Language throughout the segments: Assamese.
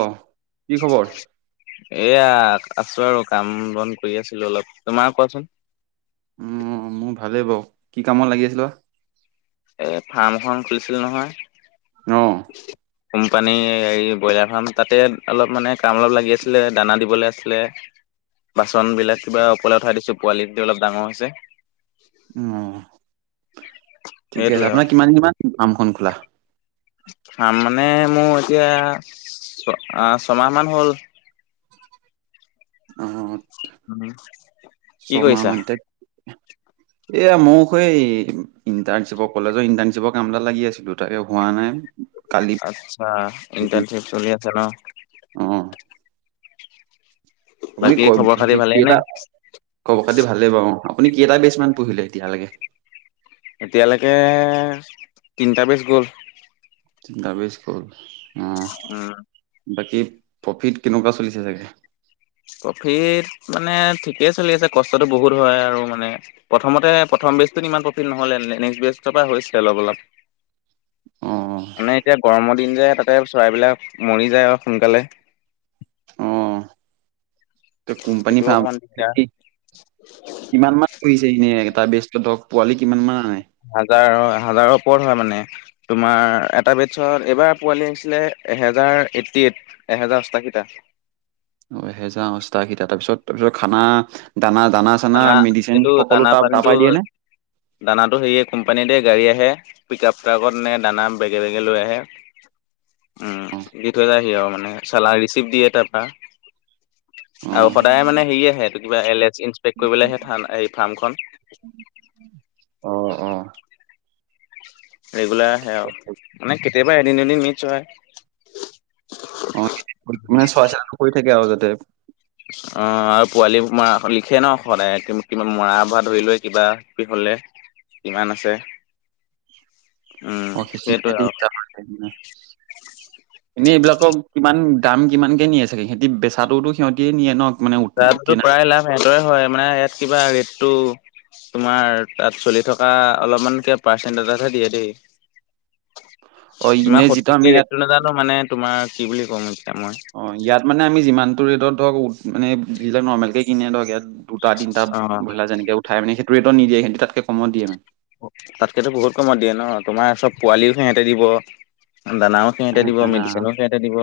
অ কি খবৰ এইয়া আছো আৰু কাম বন কৰি আছিলো অলপ, তোমাৰ কোৱাচোন? উম মোৰ ভালেই বাৰু, কি কামত লাগি আছিল বা? এ ফাৰ্ম এখন খুলিছিলো নহয়। অ কোম্পানী এই ব্ৰইলাৰ ফাৰ্ম তাতে অলপ মানে কাম অলপ লাগি আছিলে দানা দিবলৈ আছিলে। বাচন বিলাক কিবা ওপৰলে উঠাই দিছো পোৱালিখিনি অলপ ডাঙৰ হৈছে। উম, ঠিকে আছে সেইটোৱে আৰু আপোনাৰ কিমান দিনমান ফাৰ্মখন খোলা? ফাৰ্ম মানে মোৰ এতিয়া ছয়মাহ মান হ'ল। উম। হে চমাহ মানতে [inaudible] এয়া মোৰখ স ইণ্টাৰশ্বিপৰ কলেজৰ ইণ্টাৰ্শিপৰ কামটা লাগি আছিলো তাকে হোৱা নাই কালি আচ্ছা ইণ্টাৰ্নশ্বিপ চলি আছে ন অ আপুনি বাকী ক খবৰ খাতি হেৰি ভালেই নে কেইটা কব খাতি ভালেই বাৰু আপুনি কেইটা বেচ মান পঢ়িলে এতিয়ালৈকে এতিয়ালৈকে তিনিটা বেজ গ'ল দাবিজ্ কুল উম বাকী প্ৰফিট কেনেকুৱা চলিছে চাগে প্ৰফিট মানে ঠিকেই চলি আছে কষ্টতটো বহুত হয় আৰু মানে প্ৰথমতে প্ৰথম বেজটোত ইমান প্ৰফিট নহলে নেক্সট বেজৰ পৰা হৈছে অলপ অলপ অ মানে এতিয়া গৰমৰ দিন যে তাতে চৰাইবলাক মৰি যায় আৰু সোনকালে ত কোম্পনি সেইটো ফাৰ্ম অকমান দিগদাৰ। কিমান মান পঢহিছে এনে এটা ব্যস্তত পোৱালি কিমান মান আনে হাজাৰ হাজাৰৰ ওপৰত হয় মানে তোমাৰ এটা বেডছত এইবাৰ পোৱালি আহিছিলে এহেজাৰ এইট্টি এইট এেজাৰ সস্তা কেইটা অ এহেজাৰ অষ্টাশীটা তাৰপিছত তাৰপিছত খানা দানা দানা ানা মেডিচিন এইটো সকলো দানা ত তাৰ পানীটো পৰাই দিয়ে নে দানাটো সেয়ে কোম্পানীতে গাড়ী আহে পিক আপ ট্ৰাকত নে দানা বেগে বেগে লৈ আহে উম দি থৈ যায়হি আৰু মানে চালা ৰিচিপ্ট দিয়ে তাৰপৰা অ আৰু সদায় মানে হেৰি আহেটো কিবা এল এ ইনসপেক্ট কৰিবলৈ আহে থ এই ফাৰ্মখন অ অ ৰেগুলাৰ আহে ঠিকে আৰু আছে। মানে কেতিয়াবা এদিন এদিন মছ হয় অ ম চোৱাচ কৰি থাকে আৰু যাতে অ আৰু পোৱালি মৰা লিখে ন সদায় কিমান মৰা ভৰা ধৰি লৈ কিবাি হলে কিমান আছে উম সেইটোৱে অে আৰু [inaudible] এনেই এইবিলাকক কিমান দাম কিমানকে নিয়ে চাগে সিহঁতি বেচাটোতো সিহঁতিয়ে নিয়ে ন মানে উৎ- চাহতো কিনা প্ৰায় লাভ সিহঁতৰে হয় মানে ইয়াত কিবা ৰেটটো তোমাৰ তাত চলি থকা অলপমানকে পাৰ্চেন্টজতহে দিয়ে দেই অ ইমান এনে যিটো আমি সঠিকে ইয়াত ৰেটটো নোজানো মানে তোমাৰ কি বুলি ক'ম এতিা মই অ ইয়াত মানে আমি যিমান টো ৰেটত ধৰক মানে যিবিলাক নৰ্মেল কেে কনে ধৰক ইয়াত তিনিটা অ'। ব্ৰলাৰ যেনেক উাই মানে সেইটো ৰেত নিিয়ে সন্তু তাতকে কম দিয় মানে তাতকেতো বহুত কমত দিয়ে ন তোমাৰ চব পোৱালিও সিহতে দিব দানাও সিহঁতে দিব মেডিচিনো সিহঁতে দিব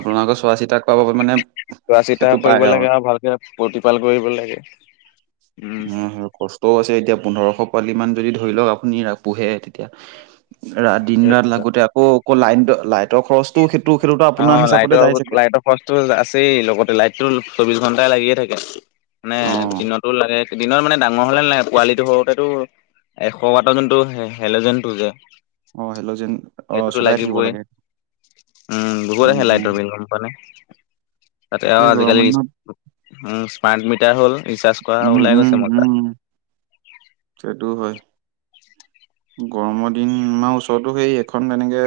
আপোনালোকৰ চোৱা চিতা কৰা মানে চোৱা চিতা সেইটো কৰিব পায় লাগে আৰু ভালকে প্ৰতিপাল কৰিব লাগে উম ত আছে এতিয়া পোন্ধৰশ পোৱালি মান যদি ধৰি লওক আপুনি পোহে তেতিয়া ৰা দিন ৰাত সেইটোৱে লাগোতে আকৌ আকৌ লাইন লাইটৰ খৰচ তো সেইটো সেইটোো অ আপোনাৰ লাইটৰ হিচাপতে যাই চাগে লাইটৰ খৰচটো আছেই লগতে লাইটটোো চৌবিশ ঘণ্টাই লাগিয়ে থাকে মানে অ দিনতো লাগে দিনত মানে ডাঙৰ হলে নালাগে পোৱালিটো সৰুতেতো এশ ৱাটৰ যোনটো হে হেল'যেনটো যে অ হেল্ল'যেন অ সেইটোতো চলাই থাকিব লাগিবই লাগে উম বহুত আহে লাইটৰ বিল গম পোৱানে তাতে তাকে আৰু গৰমৰ আজিকালি দিনত উম স্মাৰ্ট মিটাৰ হ'ল ৰিচাৰ্জ কৰা উম ওলাই গৈছে মজা হেতু হয় গৰমৰ দিন আমাৰ ওচৰতো সেই এখন এনেকে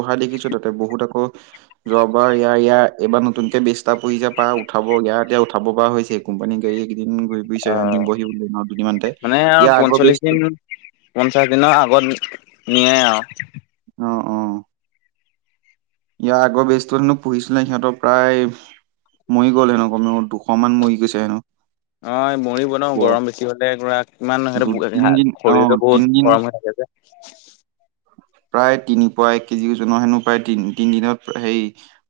বহা দেখিছো তাতে বহুত আকৌ যোৱাবাৰ ইয়াৰ ইয়াৰ এইবাৰ নতুনকে বিষ্টা পুহিছে পা উঠাব ইয়াৰ এতিয়া উঠাব পৰা হৈছে কোম্পানী গাড়ী কেইদিন ঘূৰি অ ফুৰিছে নিবহি বুলে আৰু দুদিনমানতে মানে আৰু ইয়াৰ আগৰ পঞ্চল্লিশ দিন বেচটোত পঞ্চাশ দিনৰ আগত নিয়ে আৱ অ অ ইয়াৰ আগৰ বেজতো হেনো পঢ়িছিলে সিহঁতৰ প্ৰায় ম'ই গ'ল হেনো কমেও দুশ মান মৰি গৈছে হেনো অ মৰি বনাও বৰ- গৰম বেছি হলে গুৰা কিমান দু সেইটো তিনদিন অ শৰীৰটো বহুত তিনদিন গৰম হৈ থাকে যে [unintelligible] প্ৰায় তিন পুৱা এক কেজি ওজন হেনো প্ৰায় তি তিনি দিনত সেই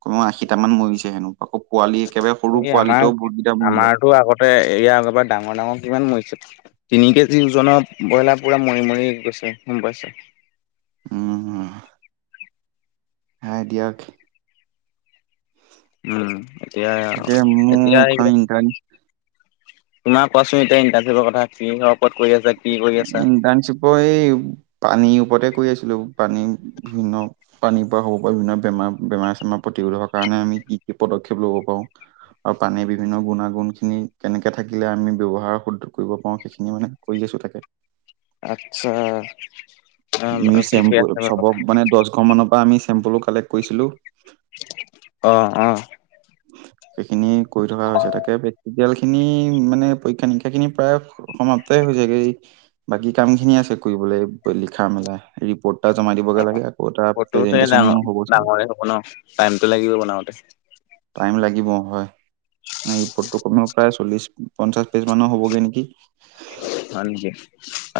ক আশীটা মান মৰিছে হেনো আকৌ পোৱালি একেবাৰে সৰু পোৱালিটো বহতকেইটা মৰিলে টো আগতে ইয়া আগবাৰ ডাঙৰ ডাঙৰ কিমান মৰিছে তিনি কেজি ওজনৰ ব্ৰইলাৰ পোৰা মৰি মৰি গৈছে গম পাইছা উম উম শা দিয়ক উম উম এতিয়া তাকে এতিয়া মোক ইণ্টাৰ্ণ তোমাৰ কোৱাচোন এতিয়া ইণ্টাৰভিউ কথা কি ক'ত কৰি আছা কি কৰি আছা? ই এই পানীৰ ওপতে কৰি আছিলো পানী বিভিন্ন পানীৰ পৰা হ'ব পৰা বিভিন্ন বেমাৰ বেমাৰ চেমাৰ প্ৰতিশোধ হোৱাৰ কাৰণে আমি কি কি পদক্ষেপ ল'ব পাৰো আৰু পানীৰ বিভিন্ন গুণাগুণ খিনি কেনেকে থাকিলে আমি ব্যৱহাৰ শুদ্ধ কৰিব পাৰো সেইখিনি মানে কৰি আছো তাকে আচ্ছা মী অ ঠিকে চেম্পুল আছে বাৰু চবক মানে দহ ঘৰ মানৰ পৰা আমি চেম্পুলো কালেক্ট কৰিছিলোঁ অ অ এইখিনি কৰি থকা হৈছে তাকে পৰিয়াল খিনি মানে পৰীক্ষা-নিৰীক্ষা খিনি প্ৰায় সমাপ্তই হৈ যাগে বাকী কাম খিনি আছে কৰিবলৈ লিখা-মেলা ৰিপৰ্ট ত জমা দিবগে লাগে আকৌ টা প্ৰেজেনট্ৰেচনো হ'ব চাগে বনা টাইমটো লাগিবই বনাওতে টাইম লাগিব হয় মানে ৰিপৰ্টো কমেও প্ৰায় চল্লিশ, পঞ্চাশ পেজ মানৰ হ'বগে নেকি হয় নেকি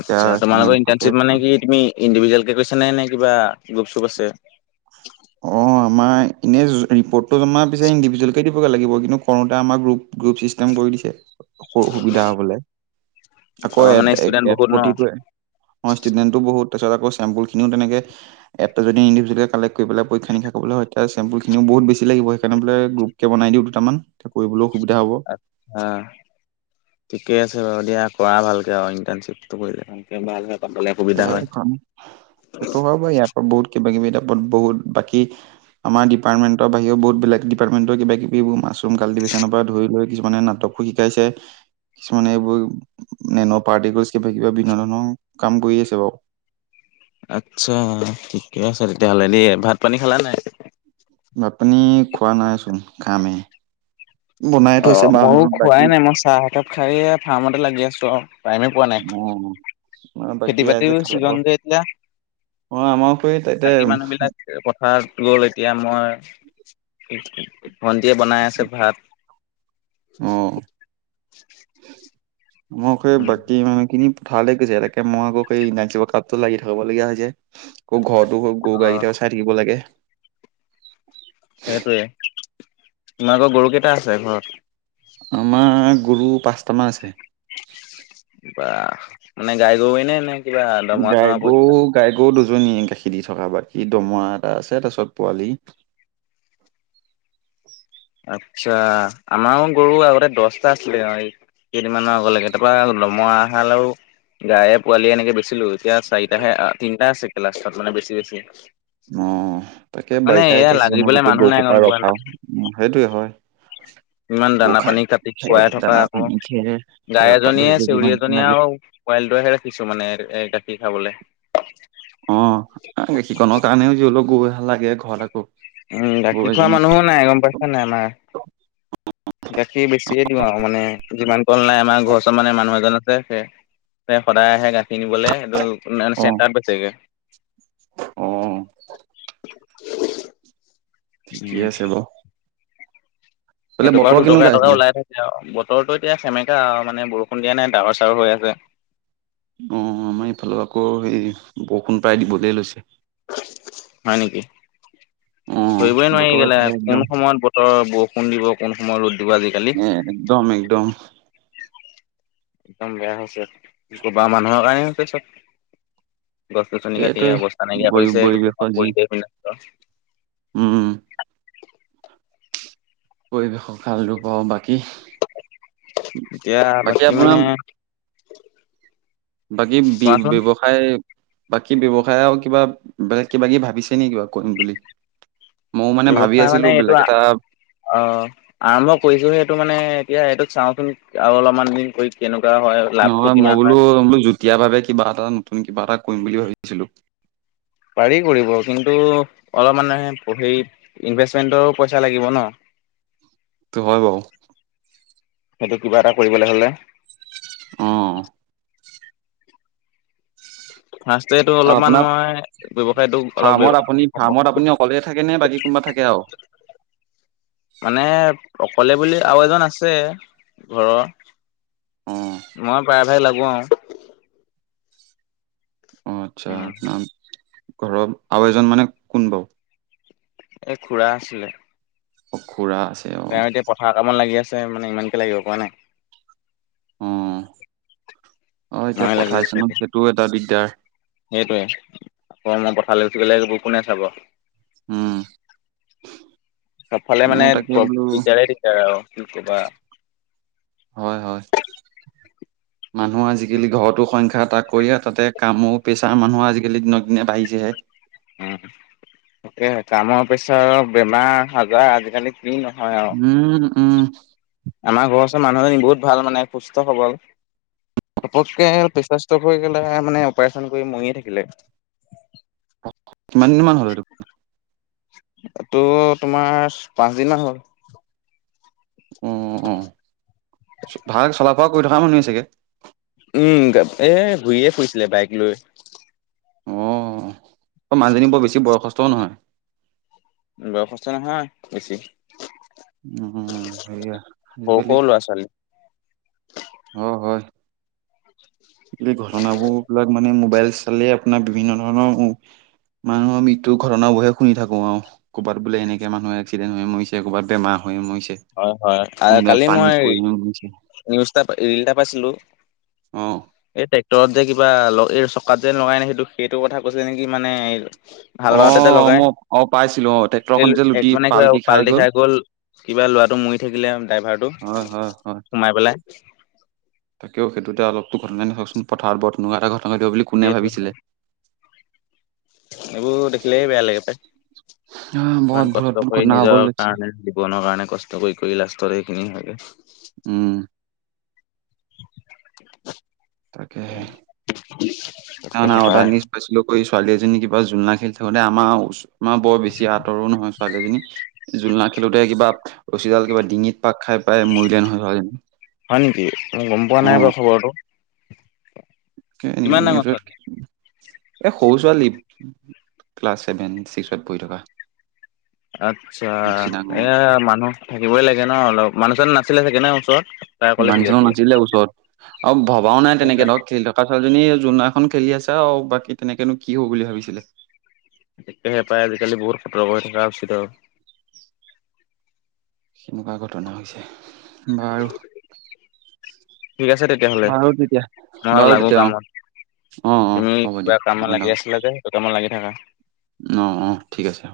এতিয়া কিমান তোমালোকৰ থাকে ইণ্টাৰ্নশ্বিপ মানে কি তুমি ইণ্ডিভিজুৱেলকে কৈছা নে কিবা গ্ৰুপ- চুপ আছে [unintelligible] অঁ আমাৰ এনেই ৰিপৰ্টটো জমাৰ পিছে ইণ্ডিভিজুৱেলকে দিবগে লাগিব কিন্তু কৰোতে আমাৰ গ্ৰুপ গ্ৰুপ চিষ্টেম কৰি দিছে সু সুবিধা হ'বলে অ আকৌ এ মানে ষ্টুডেন্ট এট বহুত ন প্ৰতিটোৱে হয় ষ্টুটমেণ্টো বহুত তাৰপিছত আকৌ চেম্পুলখিনি তেনেকে এপটো যদি ইণ্ডিভিজুৱেল কালেক কৰিবলে পৰীক্ষা- নিৰিক্ষা কৰিবলে হয়তিয়া চেম্পুলনিও বহু বেছি লাগিবে সেইকাৰনে বোলো গ্ৰুপকে বনাই দিওঁ দুটা মান এতিয়া কৰিবলো সুবিধা হ'ব। আট চা ঠিকে আছে বাৰু দিয়া কৰা ভালকে আৰু ইণ্টাৰ্ণশ্বিপটো কৰিলে ভালকে ভাল হে পাবলে এ সুবিধা হয়। এখন সেইটো হয় বাৰু ইয়াৰ পৰা বহুত কিবা কিবি তাপাত বহুত বাকী আমাৰ ডিপাৰ্টমেণ্ট বাহিৰেও বহুত বেলেগ ডিপাৰ্টমেণ্টৰ কিবা কিবি মাচৰুম কাল্টিভেচনৰ পৰা ধৰি লৈ কিছুমানে নাটক শিকাইছে কিছুমানে এইবোৰ নেন পাৰ্টি [unintelligible] কিবা কিবা বিভিন্ন ধৰণৈশও কাম কৰি আছে বাৰু আচ্ছা ঠিকে আছে তেতিয়াহ'লে দেই। ভাত পানী খালা নাই? ভাত পানী খোৱা নাইচোন খামে হে অ মইয়ো খোৱাই বাকী নাই মই চাহ একাপ খায়ে ফাৰ্মতে লাগি আছো আও টাইমে পোৱা নাই। অ আমাৰ বাকী খেতি বাতি ৰাইজে খালে সিজন বাৰু যে এতিয়া অ আমাৰ সেই তাতে বাকী মানুহ বিলাক পথাৰত গ'ল এতিয়া মই ভণ্টীয়ে বনাই আছে ভাত। অ মোক সেই উম বাকী সময়খিনি ভালে কৈছে এনেকে মই আকৌ এই নাইটচিপৰ কাপটো লাগি থাকাব লগীয়া হয় যে আকৌ ঘৰটো গৰু অ গাইকেইটাও চাই থাকিব লাগে। সেইটোৱে তোমাৰ আক গৰু কেইটা আছে ঘৰত আমাৰ গৰু পাঁচটামান আছে। বা মানে গাই গৰুৱে নে কিবা দমৰা চমৰা গাই গৰু পুহিছা? গাই গৰু দুজনীয়ে গাখীৰ দি থকা বাকী দমৰা এটা আছে তাৰপিছত পোৱালি আচ্ছা আমাৰ গৰু আগতে দহটা আছিলে অ এই কেইদিনমানৰ আগলৈকে তাৰপৰা লমআ এহাল আৰু গায়ে পোৱালীয়ে এনেকে বেচিলো এতিয়া চাৰিটাহে, তিনিটা আছে কে লাষ্টাত মানে বেছি বেছি। অ তাকে মানে বাৰিষা এয়া এতিয়া চিজনৰ লাগিবলে গোটেই মানুহ নাই গম গৰুসোপা পোৱা ৰখাও নাই উ সেইটোৱে হয়। ইমান গৰু দানা খাই পানী কাটি খুৱাই খেৰ থকা দানা আকৌ পানী খেৰ গাই খেৰৰ পৰা ধৰি এজনীয়ে, লৈ চিউৰি যিমান এজনীয়ে লাগে আৰু পোৱালিটোহে ৰাখিছোঁ মানে এই গাখীৰ খাবলে অ গাখীৰ কনও কাৰণেও যিহলো গৰু এহাল লাগি ঘৰত আকৌ উম গৰু গাখীৰ খোৱা এজনী মানুহো নাই গম পাইছা নাই আমাৰ। গাখীৰ বেছিকে দিওঁ আৰু মানে যিমান কল নাই আমাৰ ঘৰ চৰ মানে মানুহ এজন আছে সেই সদায় আহে গাখীৰ নিবলে এটো মেন অ চেণ্টাৰত চেগে অ ঠিকে আছে বাৰু এইফালে সেইটোৰ পৰাও বতৰ দুটকা কেনেকুৱা এটকা এইফালে ওলাই থাকে আৰু বতৰতো এতিয়া সেমেকা আৰু মানে বৰষুণ দিয়া নাই ডাৱৰ চাৱৰ হৈ আছে। অ আমাৰ এইফালে আকৌ সেই বৰষুণ প্ৰায় দিবলে লৈছে। হয় নেকি অ ধৰিবই বতৰ নোৱাৰি এইফালে [unintelligible] কোন একদম সময়ত ব- তৰত বৰষুণ দিব কোন সময় ৰ'দ দিব আজি এ একদম একদম একদম বেয়া হৈছে কবা মানুহৰ কাৰণেই হৈছে চব গছ-গছনি কাটি এইটোৱে অৱস্থা নাইকিয়া পৰি কৰিছে পৰিৱেশৰ গোটেইখন যি পৰিৱেশ বিনষ্ট। উম পৰিৱেশক ভালটো পাওঁ বাকী এতিয়া বাকী মানে বাকী বি কোৱাচোন ব্যৱ- সায় বাকী ব্যৱসায় আৰু কিবা বেলেগ কিবা কি ভাবিছে নেকি বাৰু কৰিম বুলি ময়ও মানে ভাবি আছিলো বেলেগ এটা। অঁ। আৰম্ভ কৰিছো সেইটো মানে এতিয়া এইটোক চাওঁচোন আৰু অলপমান দিন কৰি কেনেকুৱা হয়। লাভটো নহয় মই কিমান হয়। বোলো বোলো যুটীয়া ভাৱে কিবা এটা নতুন কিবা এটা কৰিম বুলি ভাবিছিলো। পাৰি কৰিব কিন্তু অলপ মানে হেৰি ইনভেষ্টমেণ্টৰো পইচা লাগিব ন। [inaudible] সেইটো হয় বাৰু। সেইটো কিবা এটা কৰিবলৈ হ'লে। অঁ। ফাষ্টট ত অলপমান আপোনাৰ মই ব্যৱসায়টো অলপ ফাৰ্মত আপুনি হব। ফাৰ্মত আপুনি অকলে থাকে নে বাকী কোনোবা থাকে আৰু। মানে অকলে বুলি আৰু এজন আছে ঘৰৰ। অ, মই প্ৰায় ভাগ লাগো আৰু। অ' আচ্ছা উম আপোনাৰ ঘৰৰ আও এজন মানে কোন বাৰু। এই খুৰা আছিলে। অ' খুৰা আছে আৰু। তেওঁ এতিয়া পথাৰ ককামত লাগি আছে মানে ইমানকে লাগিব পোৱা নাই। অ' অ' এতিয়া ময়ে লাগি পঠাইছ আছো মান এতিয়া সেইটোও এটা দিগদাৰ। সেইটোৱে আকৌ মই পথা লৈগ'লে এইবোৰ কোনে চাব। উম। সবফালে মানে মোৰ তাকে বোলো দিগদাৰে দিগদাৰ আৰু কি কবা। হয় হয়, মানুহৰ আজিকালি ঘৰতো সংখ্যা তাক। কৰি আৰু তাতে কামো প্ৰেছাৰ মানুহ আজিকালি দিনক দিনে বাঢ়িছেহে। উম তাকে, কামৰ প্ৰেছাৰ বেমাৰ সজাৰ আজিকালি কি নহয় আৰু। উম উম। আমাৰ ঘৰ ওচৰ মানুহজনী বহুতালানে সুস্থ সবল। পককে পেচাস্ত [inaudible] হৈ গেলা মানে অপাৰেচন কৰি মৰিয়ে থাকিলে। কিমান দিন মান হল সেইটো? এইটো তোমাৰ পাঁচদিনমান হ'ল। অ'অ 'ভাল চলাফূৰা কৰি থকা মানুহ চাগে? উম, এ ঘূৰিয়ে ফুৰিছিলে বাইক লৈ। অঁ ত' মানুহজনী বৰ বেছি বয়সস্থও নহয়। নহয় বেছি [unintelligible] উম সেয়া। সৰু আজিকালি সৰু ল'ৰা - ছোৱালী। হয় হয়। [unintelligible] আজিকালি ঘটনাবোৰ বিলাক মানে মোবাইল চালে আপোনাৰ বিভিন্ন ধৰণৰ। মানুহৰ মৃত্যুৰ ঘটনা বোৰহে শুনি থাকো আৰু। ক'ৰবাত বোলে এনেকে মানুহ একসিডেণ্টয় মৰিছে ক'ৰবাত বেমাৰহৈ মৰিছে। হয় হয়, আৰু কোনোবাই কালি পানীত মই পৰি মৰিছে নিউজটা ৰিল এটা পাইছিলো। অঁ। এই ট্ৰেক্টৰত যে কিবা এই চকাত যে লগাই নাই সেইটো সেইটো কথা কৈছে নেকি মানে। ভাল ভাতেতে অ' লগাই মই অ' পাইছিলো অ' ট্ৰেক্টৰখন এই যে লুটি এক মানে কি পালটি পাল্টি খাই গ'ল [unintelligible] কিবা ল'ৰাটো মৰি থাকিলে ড্ৰাইভাৰটো হয় হয় হয়। সোমাই পেলাই। তাকেও সেইটোতে অলপটো ঘটনাই নাওকচোন পথাৰত [unintelligible] এটা ঘটনা দিব বুলি কোনে সেইটো ভাবিছিলে এইবোৰ দেখিলেে বেয়া লাগে পায় অ' বহুত ইমান বহুত কষ্ট বহুত কৰি ঘটনা হ'ব নিজৰ লৈছে কাৰণে জীৱনৰ কাৰণে কষ্ট কৰি কৰি লাষ্টৰ সখিনি হয়গৈ উম [unintelligible] তাকে [unintelligible] পায়। নিশ [unintelligible] ছোৱালী এজনী কিবা জোলনা খেলি থাকোতে আমাৰ আমাৰ বৰ বেছি আঁতৰো নহয় ছোৱালীজনী জোলনা খেলোতে কিবা ৰছীডাল কিবা ডিঙিত পাক খাই পাই মৰিলে নহয় হয় নেকি মই গম পোৱা নাই অ' বাৰু খবৰটো কিমান ডাঙৰ নিউজত ছোৱালী? এই সৰু ছোৱালী ক্লাছ ছেভেন ছিক্সত পঢ়ি থকা আচ্ছা বেছি ডাঙৰ এ মানুহ থাকিবই লাগে ন অলপ মানুহজন নাছিলে চাগে ন ওচৰত তাই অকলে মানুহ খেলি চানো আছিলে। নাছিলে ওচৰত আৰু ভবাও নাই তেনেকে ধৰক খেল ধক [unintelligible] ছোৱালীজনী জোৰনা এখন খেলি আছে আৰু বাকী তেনেকৈনো কি হ'ব বুলি ভাবিছিলে হে হে পাই আজিকালি বহুত সতৰ্ক হৈ থকা উচিত আৰু সেনেকুৱা ঘটনা হৈছে বা আৰু ঠিক আছে তেতিয়াহ'লে মই আৰু বাৰু লাগো তেতিয়া অ', কামত অ', অ', তুমি হ'ব কিবা দিয়ক কামত লাগি আপোনালোকক আছিলা যে ত কামত লাগি থাকা অ অ ঠিক আছে